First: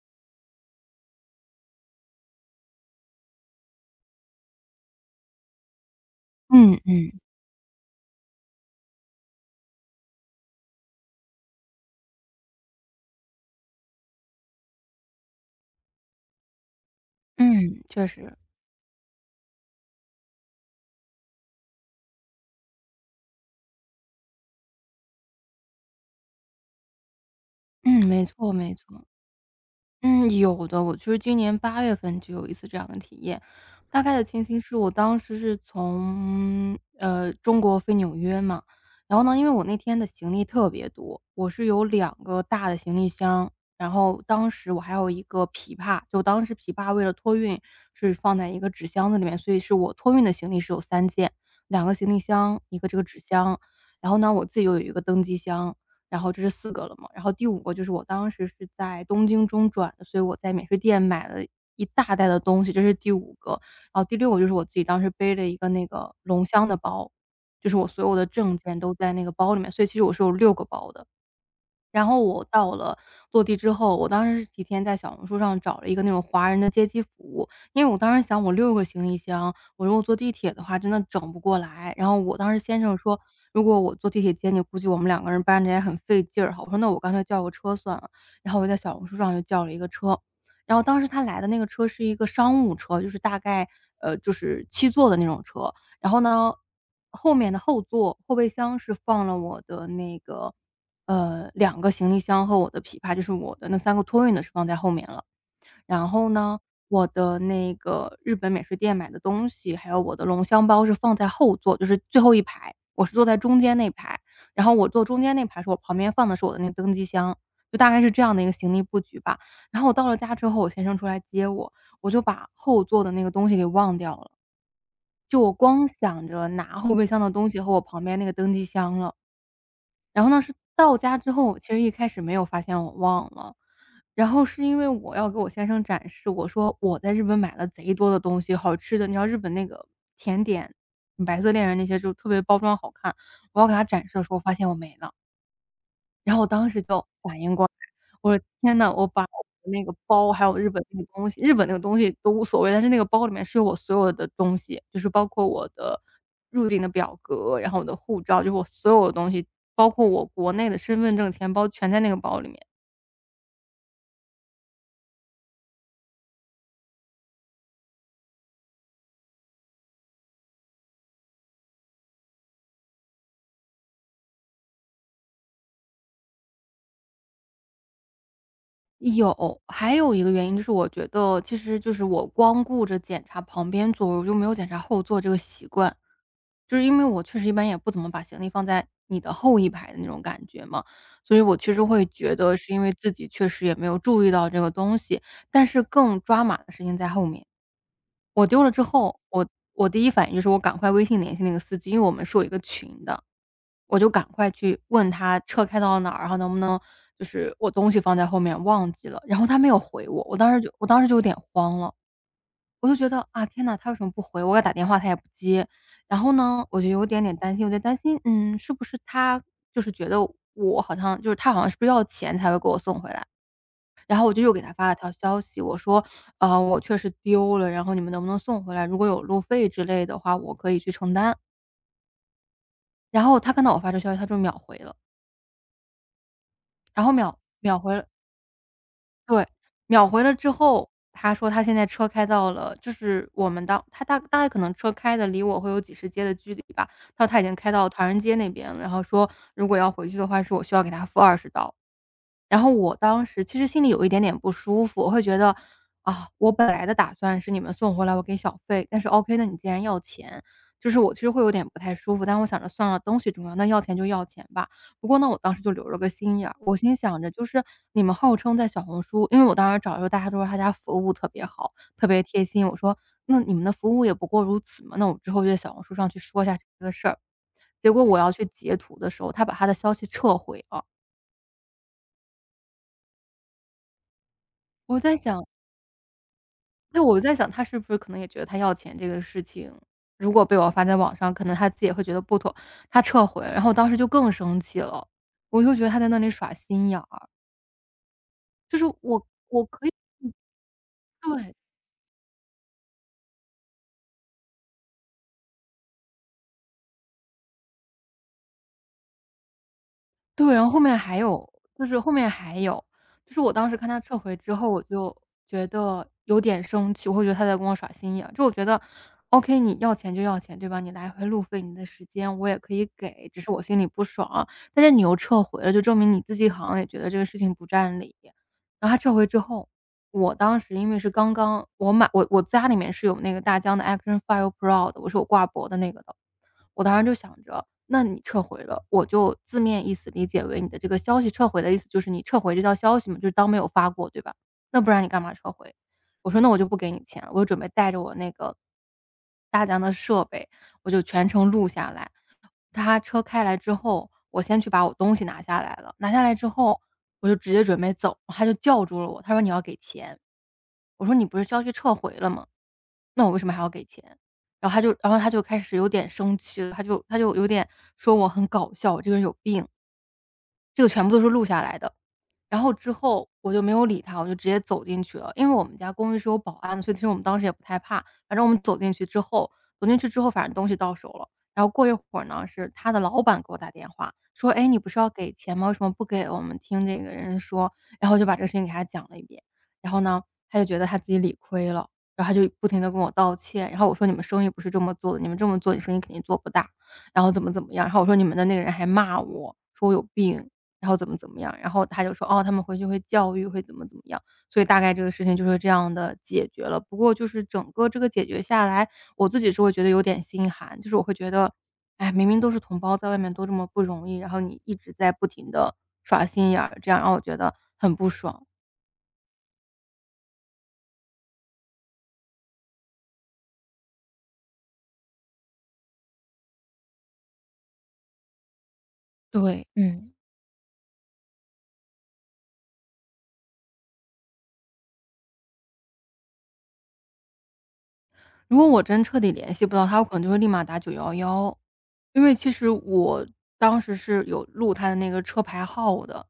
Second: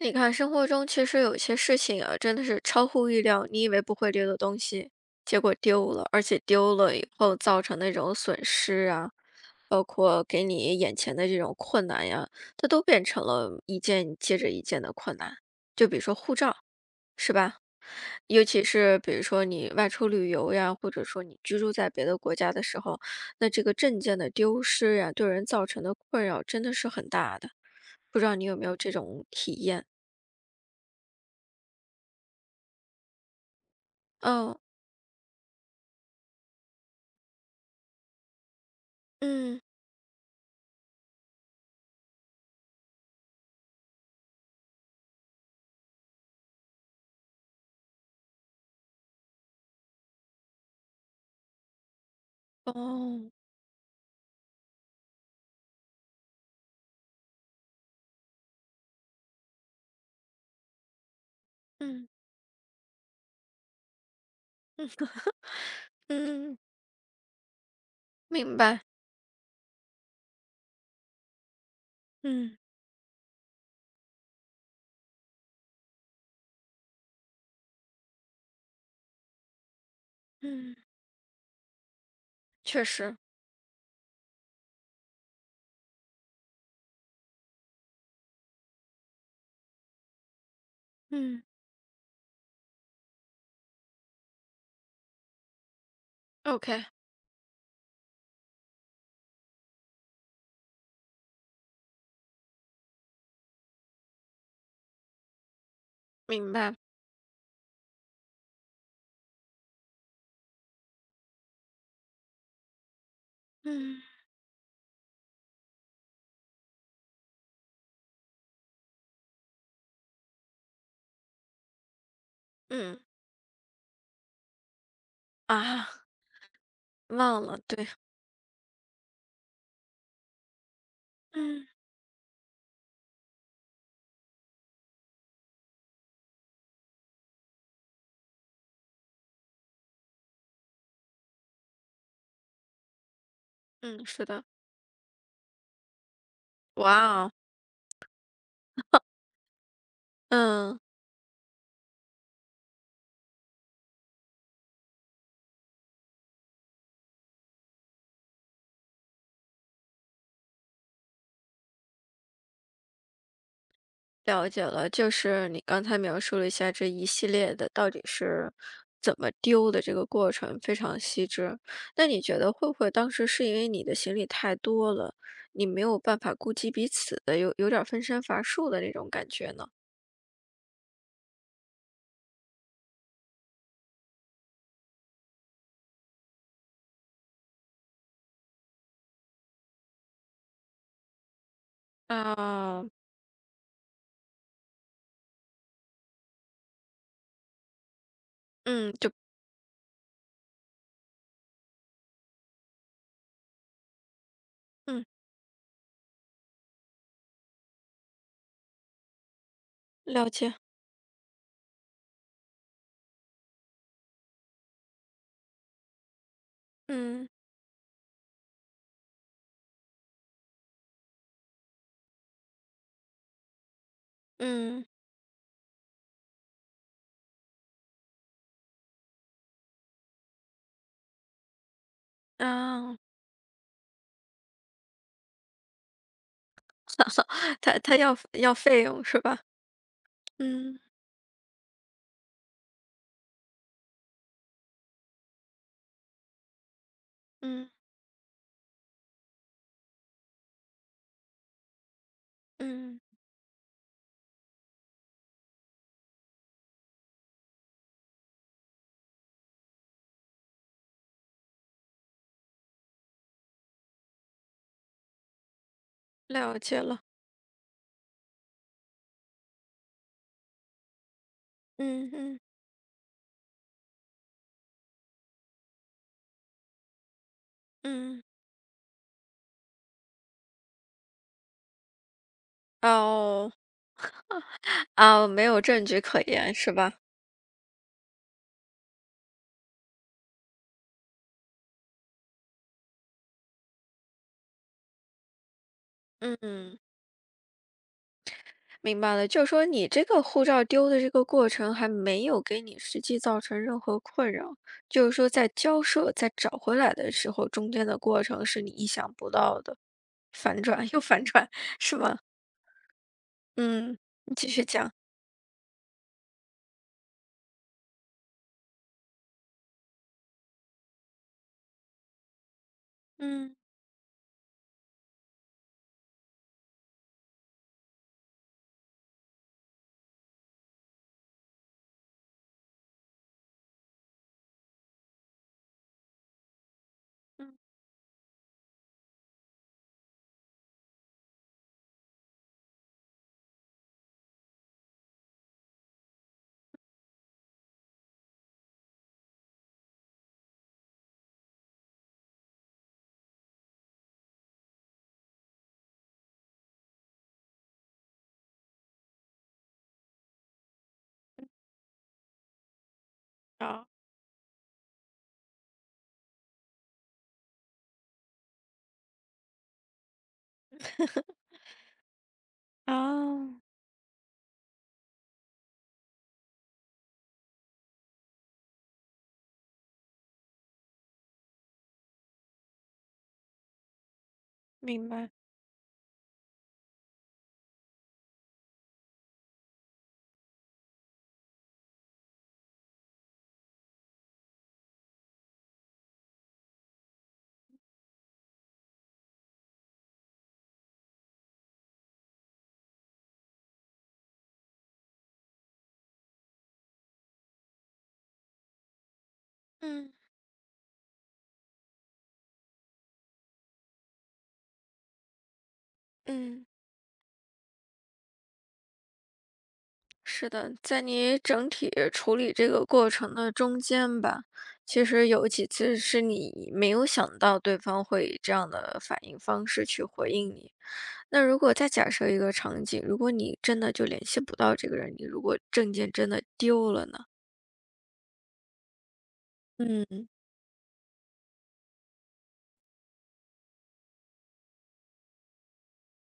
你看，生活中其实有些事情啊，真的是超乎意料，你以为不会丢的东西，结果丢了，而且丢嗯了以嗯后造成那种损失啊，包括给你眼前的这种困难呀，它都变成了一件接着一件的困难。就比如说护照，是吧？嗯，确实，尤其是比如说你外出旅游呀，或者说你居住在别的国家的时候，那这个证件的丢失呀，对人造成的困扰真的是很大的。嗯，不没知道你错有没没有这错，种体验？嗯，有的。我其实今年8月份就有一次这样的体验，大概的情嗯。形是我当时是从，中国飞纽约嘛。然后呢，因为嗯，我那天的行李特别多，我是有两个大的行李箱，然后当时我还有一个琵琶，就当时琵琶为了托运是放在一个纸箱子里面，所以是我托运的行李是有三件，两个行李箱一个这个纸哦，箱，然后呢，我自己又有一个登机箱。然后这是四个了嘛。然后第五个就是我当时是在东京中转的，所以我在免税店买了一嗯大袋的东西，这是第五个。然后第六个就是我自己当时背了一个那个龙嗯，箱的包，就是我所有的证明件白，都在那个包里面，所以其实我是有六个包的。然后我嗯到了落地之后，我当时是提前在小红书上找了一个那种华人的接机服务，因为我当时想我六个行李箱，我如果坐地铁的嗯，话真的整不过来。然后我当时先确生实，说：“如果我坐地铁接你，估计我们两个人搬着也很费劲儿哈。”我说：“那我干脆叫个车算了。”然后我在小红书上又叫了一个车，然后当时他来嗯的那个车是一个商务车，就是大概，就是七座的那种车。然后呢，，OK，后面的后座后备箱是放了我的那个两个行李箱和我的琵琶，就是我的那三个托运的是放在后面了。然后明呢，白，我的那个日本免税店买的东西，还有我的龙香包是放在后座，就是最后一排，我是坐在中间那嗯排，然后我坐中间那排是我旁边放的是我的那个登机箱，就大概是这样的一个行李布局吧。然后我到了家之后，我先生出来接我，我就把后嗯座的那个东西给忘掉了。就我光啊，想着拿后备箱的忘东西了，和我对，旁边那个登机箱了。然后呢，是到家之后，我嗯其实一开始没有发现我忘了，然后是因为我要给我先生展示，我说我在日本买了贼多的东西，好吃的。你知道日本那个甜点，白色恋人那些就特别包装好看，我要给他嗯，展示的是时候，的，发现我没了。然后我当时就哇哦，反应过来，我说：“天呐，我把我那个包还有日嗯，本那个东西日本那个东西都无所谓，但是那个包里面是有我所有的东西，就是包括我的入境的表格，然后我的护照，就是我所有的东西，包括我国内的身份证、钱包全在那个包里面。”了解了，就是你刚才描述了一下这一系列的到底是怎么丢的这个过程，非常细致。那你觉得会不会当时是因为你的行李太多了，你没有办法顾及彼此的，有点儿分身乏术的那种感觉有，呢？还有一个原因就是我觉得其实就是我光顾着检查旁边座，我就没有检查后座这个习惯。就是因为我确实一般也不怎么把行李放在你的后一排的那种感觉嘛，所以我其实会觉得是因啊，为自己确实也没有注意到这个东西，但是更抓马的事情在后面。我丢了之嗯，就后，我第一反应就是我赶快微信联系那个司机，因为我们是有一个群的，我就赶快去嗯，问他车开到哪儿，然后能不能就是我东西放在后面忘记了，然后他没有回我，了我当解，时就我当时就有点慌了，我就觉得啊天呐，他为什么不回我？我给他打电话他也不接，然后呢，我就有点嗯点担心，我在担心，是不是他就是觉得我好像就是他好像是不是要钱才会给我送回来？然后我就又给他嗯，发了条消息，我说：我确实丢了，然后你们能不能送回来？如果有路费之类的话，我可以去承担。”啊，然后他看到我发这消息，他就秒回了，然后秒 秒他回他了要费用是吧？对，秒回了之嗯后，他说他现在车开到了就是我们当他大概可能车开的离我会有几十街的距离吧，他说他已经嗯开到唐人街那边了，然后说如果要回去的话，是我需要给他付20刀。然后我嗯，当时其实心里有一点点不舒服，我会觉得，啊，我本来的打算是你们送回来我给小费，但是 OK，那你既然要钱，就是我其实会有点不太舒服，但我想着算了，东西重要，那要钱就要钱吧。不过呢，我当时就留了个心眼儿，了我解心了，想着就是你们号称在小红书，因为我当时找的时候大家都说他家服务特别好，特嗯别嗯贴心，我说那你们的服务也不过如此嘛，那我之后就在小红书上去说一下这个事儿。结果我嗯，要去截图的时候，他把他的消息撤回了。哦我在哦，没想有证据可言是吧？我在想他是不是可能也觉得他要钱这个事情，如果被我发在网上，可能他自己也会觉得不妥，他撤回。然后我当时就更生气了，我就觉得他在那里耍嗯，心眼儿，就是明白我了，就是我说可你以这个护照丢的这个过对。程还没有给你实际造成任何困扰，就是说在交涉在找回来的时候，中间的过程是你意想不到的对，然反后后转面又还反有转，就是是后吗？面还有，就是我当时看他嗯，撤你回继之续后，我讲。就觉得有点生气，我会觉得他在跟我耍心眼儿就我觉得，OK，你要钱就要钱，对吧？你来回路费，你的时间我也可以给，只是嗯我心里不爽。但是你又撤回了，就证明你自己好像也觉得这个事情不占理。然后他撤回之后，我当时因为是刚刚我买我我家里面是有那个大疆的 Action File Pro 的，我是有挂脖的那个的。我当时就想嗯，着，那你撤回了，我就字面意思理解为你的这个消息撤回的意思就是你撤回这条消息嘛，就是当没有发过，对吧？那不然你干嘛撤回？我说那我就不给你钱了，我就准备带着我那个大疆的设备，我就全程录下来。他车开来之后，我先去把我东西拿下来了，拿下来之后，我就直接准备走，他就叫住了我，他说：“你要给钱。”我说：“你不是消息撤回了吗？那我为什么还要给好，钱？”然后然后他就开始有点生气了，他就有点说我很搞笑，我这个人有病。这个全部都是录下来的。然后之后我就哦，没有理他，我就直接走进去了。因为我们家公寓是有保安的，所以其实我们当时也不太怕。反正我们走进去之后，反正东西到手了。然后过一会儿呢，是他的老板给我打电话说：“哎，你不是要明白。给钱吗？为什么不给我们听这个人说？”然后我就把这个事情给他讲了一遍。然后呢，他就觉得他自己理亏了，然后他就不停的跟我道歉。然后我说：“你们生意不是这么做的，你们这么做，你生意肯定做不大。”然后怎么怎么样。然后我说：“你们的那个人还骂我，说我有病。”然后怎么怎么样，然后他就说：“哦，他们回去会教育，会怎么怎么样。”所以大概这个事情就是这样的解决了。不过就是整个这个解决下来，我自己是会觉得有嗯点心寒，就是我会觉得，哎，明明都是同胞，在外面都这么不容易，然后你一直在不停的耍心眼嗯，儿，这样让我觉得很不爽，是的，在你整体处理这个过程的中间吧，其实有几次是你没有想到对方会以这样的反应对。方式去嗯。回应你。那如果再假设一个场景，如果你真的就联系不到这个人，你如果证件真的丢了呢？如果我真彻底联系不到他，我可能嗯，就会立马打911，因为其实我当时是有录他的那个车牌号的，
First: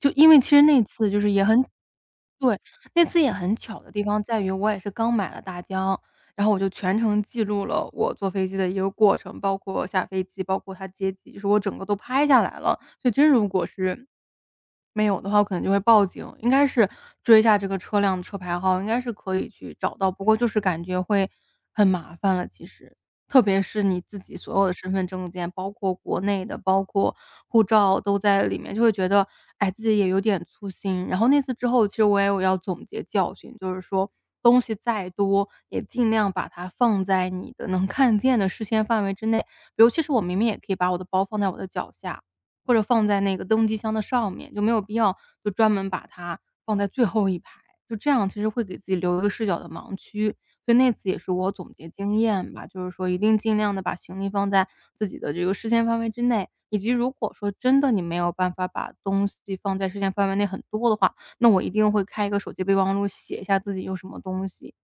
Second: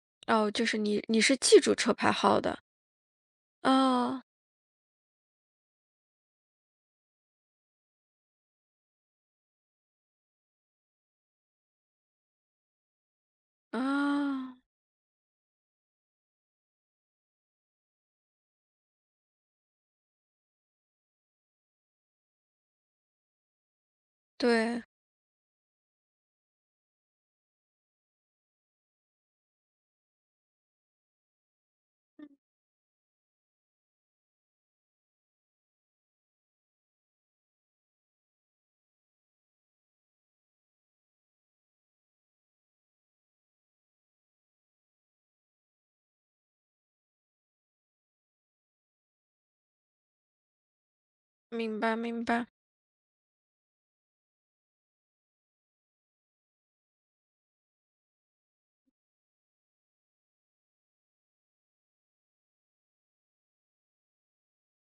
就因为其哦，实就是那你次就你是是也记很住车牌号对，的。那次也很巧的地方哦，在于，我也是刚买了大疆，然后我就全程记录了我坐飞机的一个过程，包括下飞机，包括它接机，就是我整个都拍下来了。所以真如果是哦，没有的话，我可能就会报警，应该是追一下这个车辆的车牌号，应该是可以去找到。不过就是感觉会。很麻烦了，其实。特别是你自己所有的对。身份证件，包括国内的，包括护照都在里面，就会觉得，哎，自己也有点粗心。然后那次之后，其实我也有要总结教训，就是说东西再多，也尽量把它放在你的能看见的视线范围之内。比如其实我明明也可以把我的包放在我的脚下，或者放在那个登机箱的上面，就没有必要就专门把它放在最后一排，就这样其实会给自己留一个视角的盲区。所以那次也是我总明结白，经明白，验吧，就是说一定尽量的把行李放在自己的这个视线范围之内，以及如果说真的你没有办法把东西放在视线范围内很多的话，那我一定会开一个手机备忘录，写一下自己有什么东西。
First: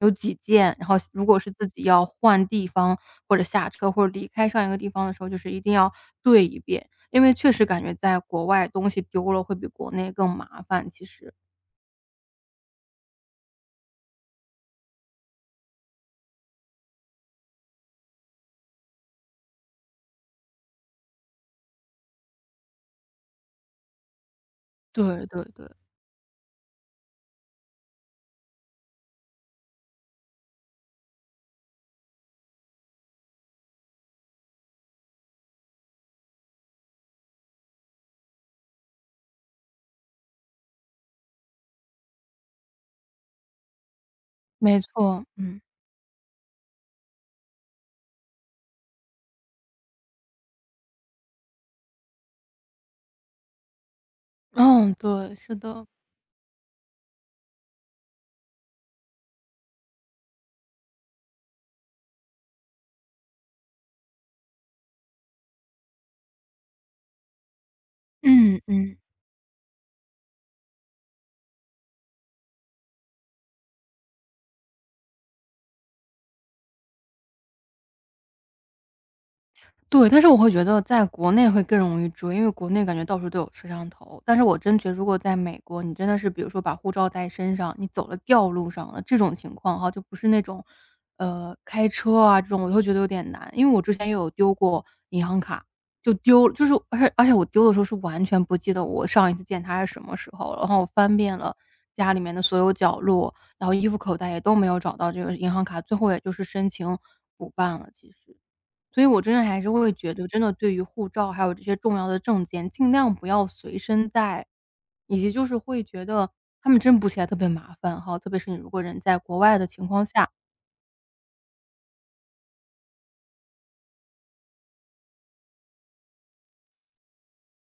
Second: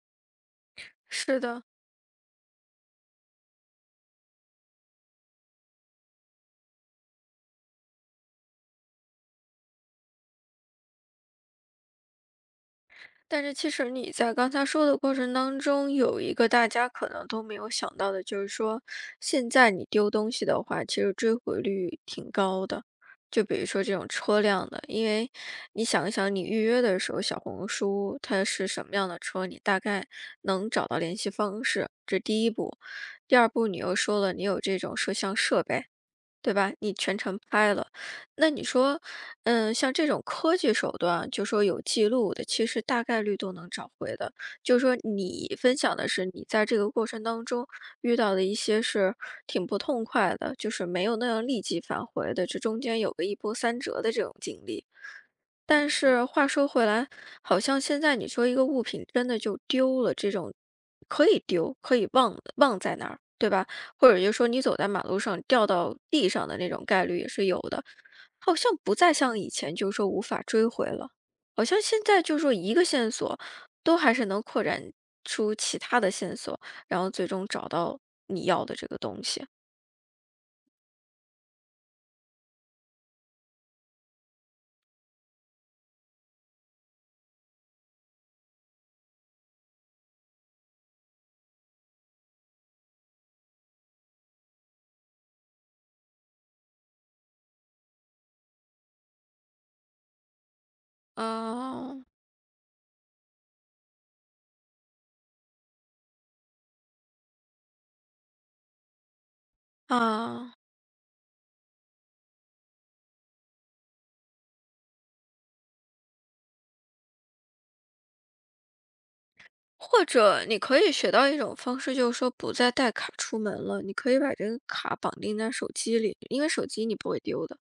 有几件，然后如果是是的。自己要换地方或者下车或者离开上一个地方的时候，就是一定要对一遍，因为确实感觉在国外东西丢了会比国内更麻烦，其实。但是其实你在刚才说的过程当中，有一个大家可能都没有想到的，就是说现在你丢东西的话，其实追回率挺高的。就比如说这种车辆的，因对为对对，你想一想，你预约的时候，小红书它是什么样的车，你大概能找到联系方式，这第一步。第二步，你又说了，你有这种摄像设备。对吧？你全程拍了，那你说，嗯，像这种科技手段，就说有记录的，其实大概率都能找回的。就没是说，错，你嗯，分享的是你在这个过程当中遇到的一些是挺不痛快的，就是没有那样立即返回的，这中间有个一波三折的这种经历。嗯，对，是的，但是话说回来，好像现在你说一个物品真的就丢了，这种可以丢，可以忘在那儿，对吧？或者就说你走在马路上掉到地上的那种概率也是有的，好嗯像不嗯。再像以前就是说无法追回了，好像现在就是说一个线索都还是能扩展出其他的线索，然后最终找到你要的这个东西。对，但是我会觉得在国内会更容易追，因为国内感觉到处都有摄像头。但是我真觉得如果在美国，你真的是比如说把护照带身上，你走了掉路上了，这种情况哈，就不是那种，开车啊这种，我会觉得有点难。因为我之前也有丢过银行卡，就丢就是而且我丢的时候是完全不记得我上一次见它是什么时候了，然后我翻遍了哦，家里面的所有角落，然后衣服口袋也都没有找到这个银行卡，最后也就是申请补办了，其实。所以我真的还是会觉得，真的啊。对于护照，还有这些重要的证件，尽量不要随身带，以及就是会觉得他们真补起来特别麻烦哈，特别是你如果人在国外的情况或下。者你可以学到一种方式，就是说不再带卡出门了，你可以把这个卡绑定在手机里，因为手机你不会丢的，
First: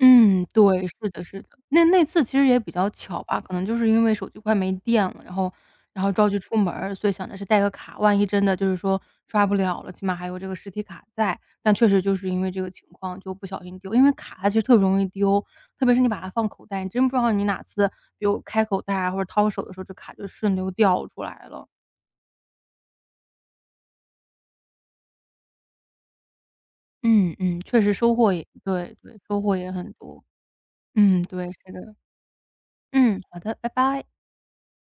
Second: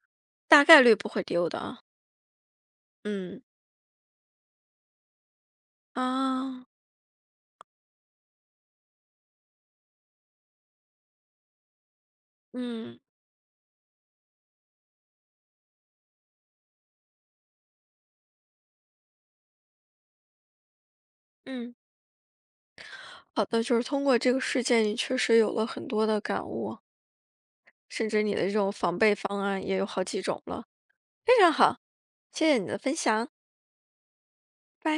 嗯，大概对，率是不会的是的。丢的啊。那次其实也比较巧吧，嗯，可能就是因为手机快没电了，然后着急出啊，门儿，所以想着是带个卡，万一真的就是说刷不了了，起码还有这个实体卡在。但确实就是因为这个情嗯况就不小心丢，因为卡它其实特别容易丢，特别是你把它放口袋，你真不知道你哪次比如开口袋啊，或者掏手的时候，这卡就顺溜掉出来了。嗯，好的，就是通过这个事件，你确实有了很多的感悟，嗯嗯，确实甚收至获你的也这种对防备对，收方获案也也有很好几多。种了，嗯，非对，常是好，的。谢谢你的分嗯，享，好的，拜拜。拜。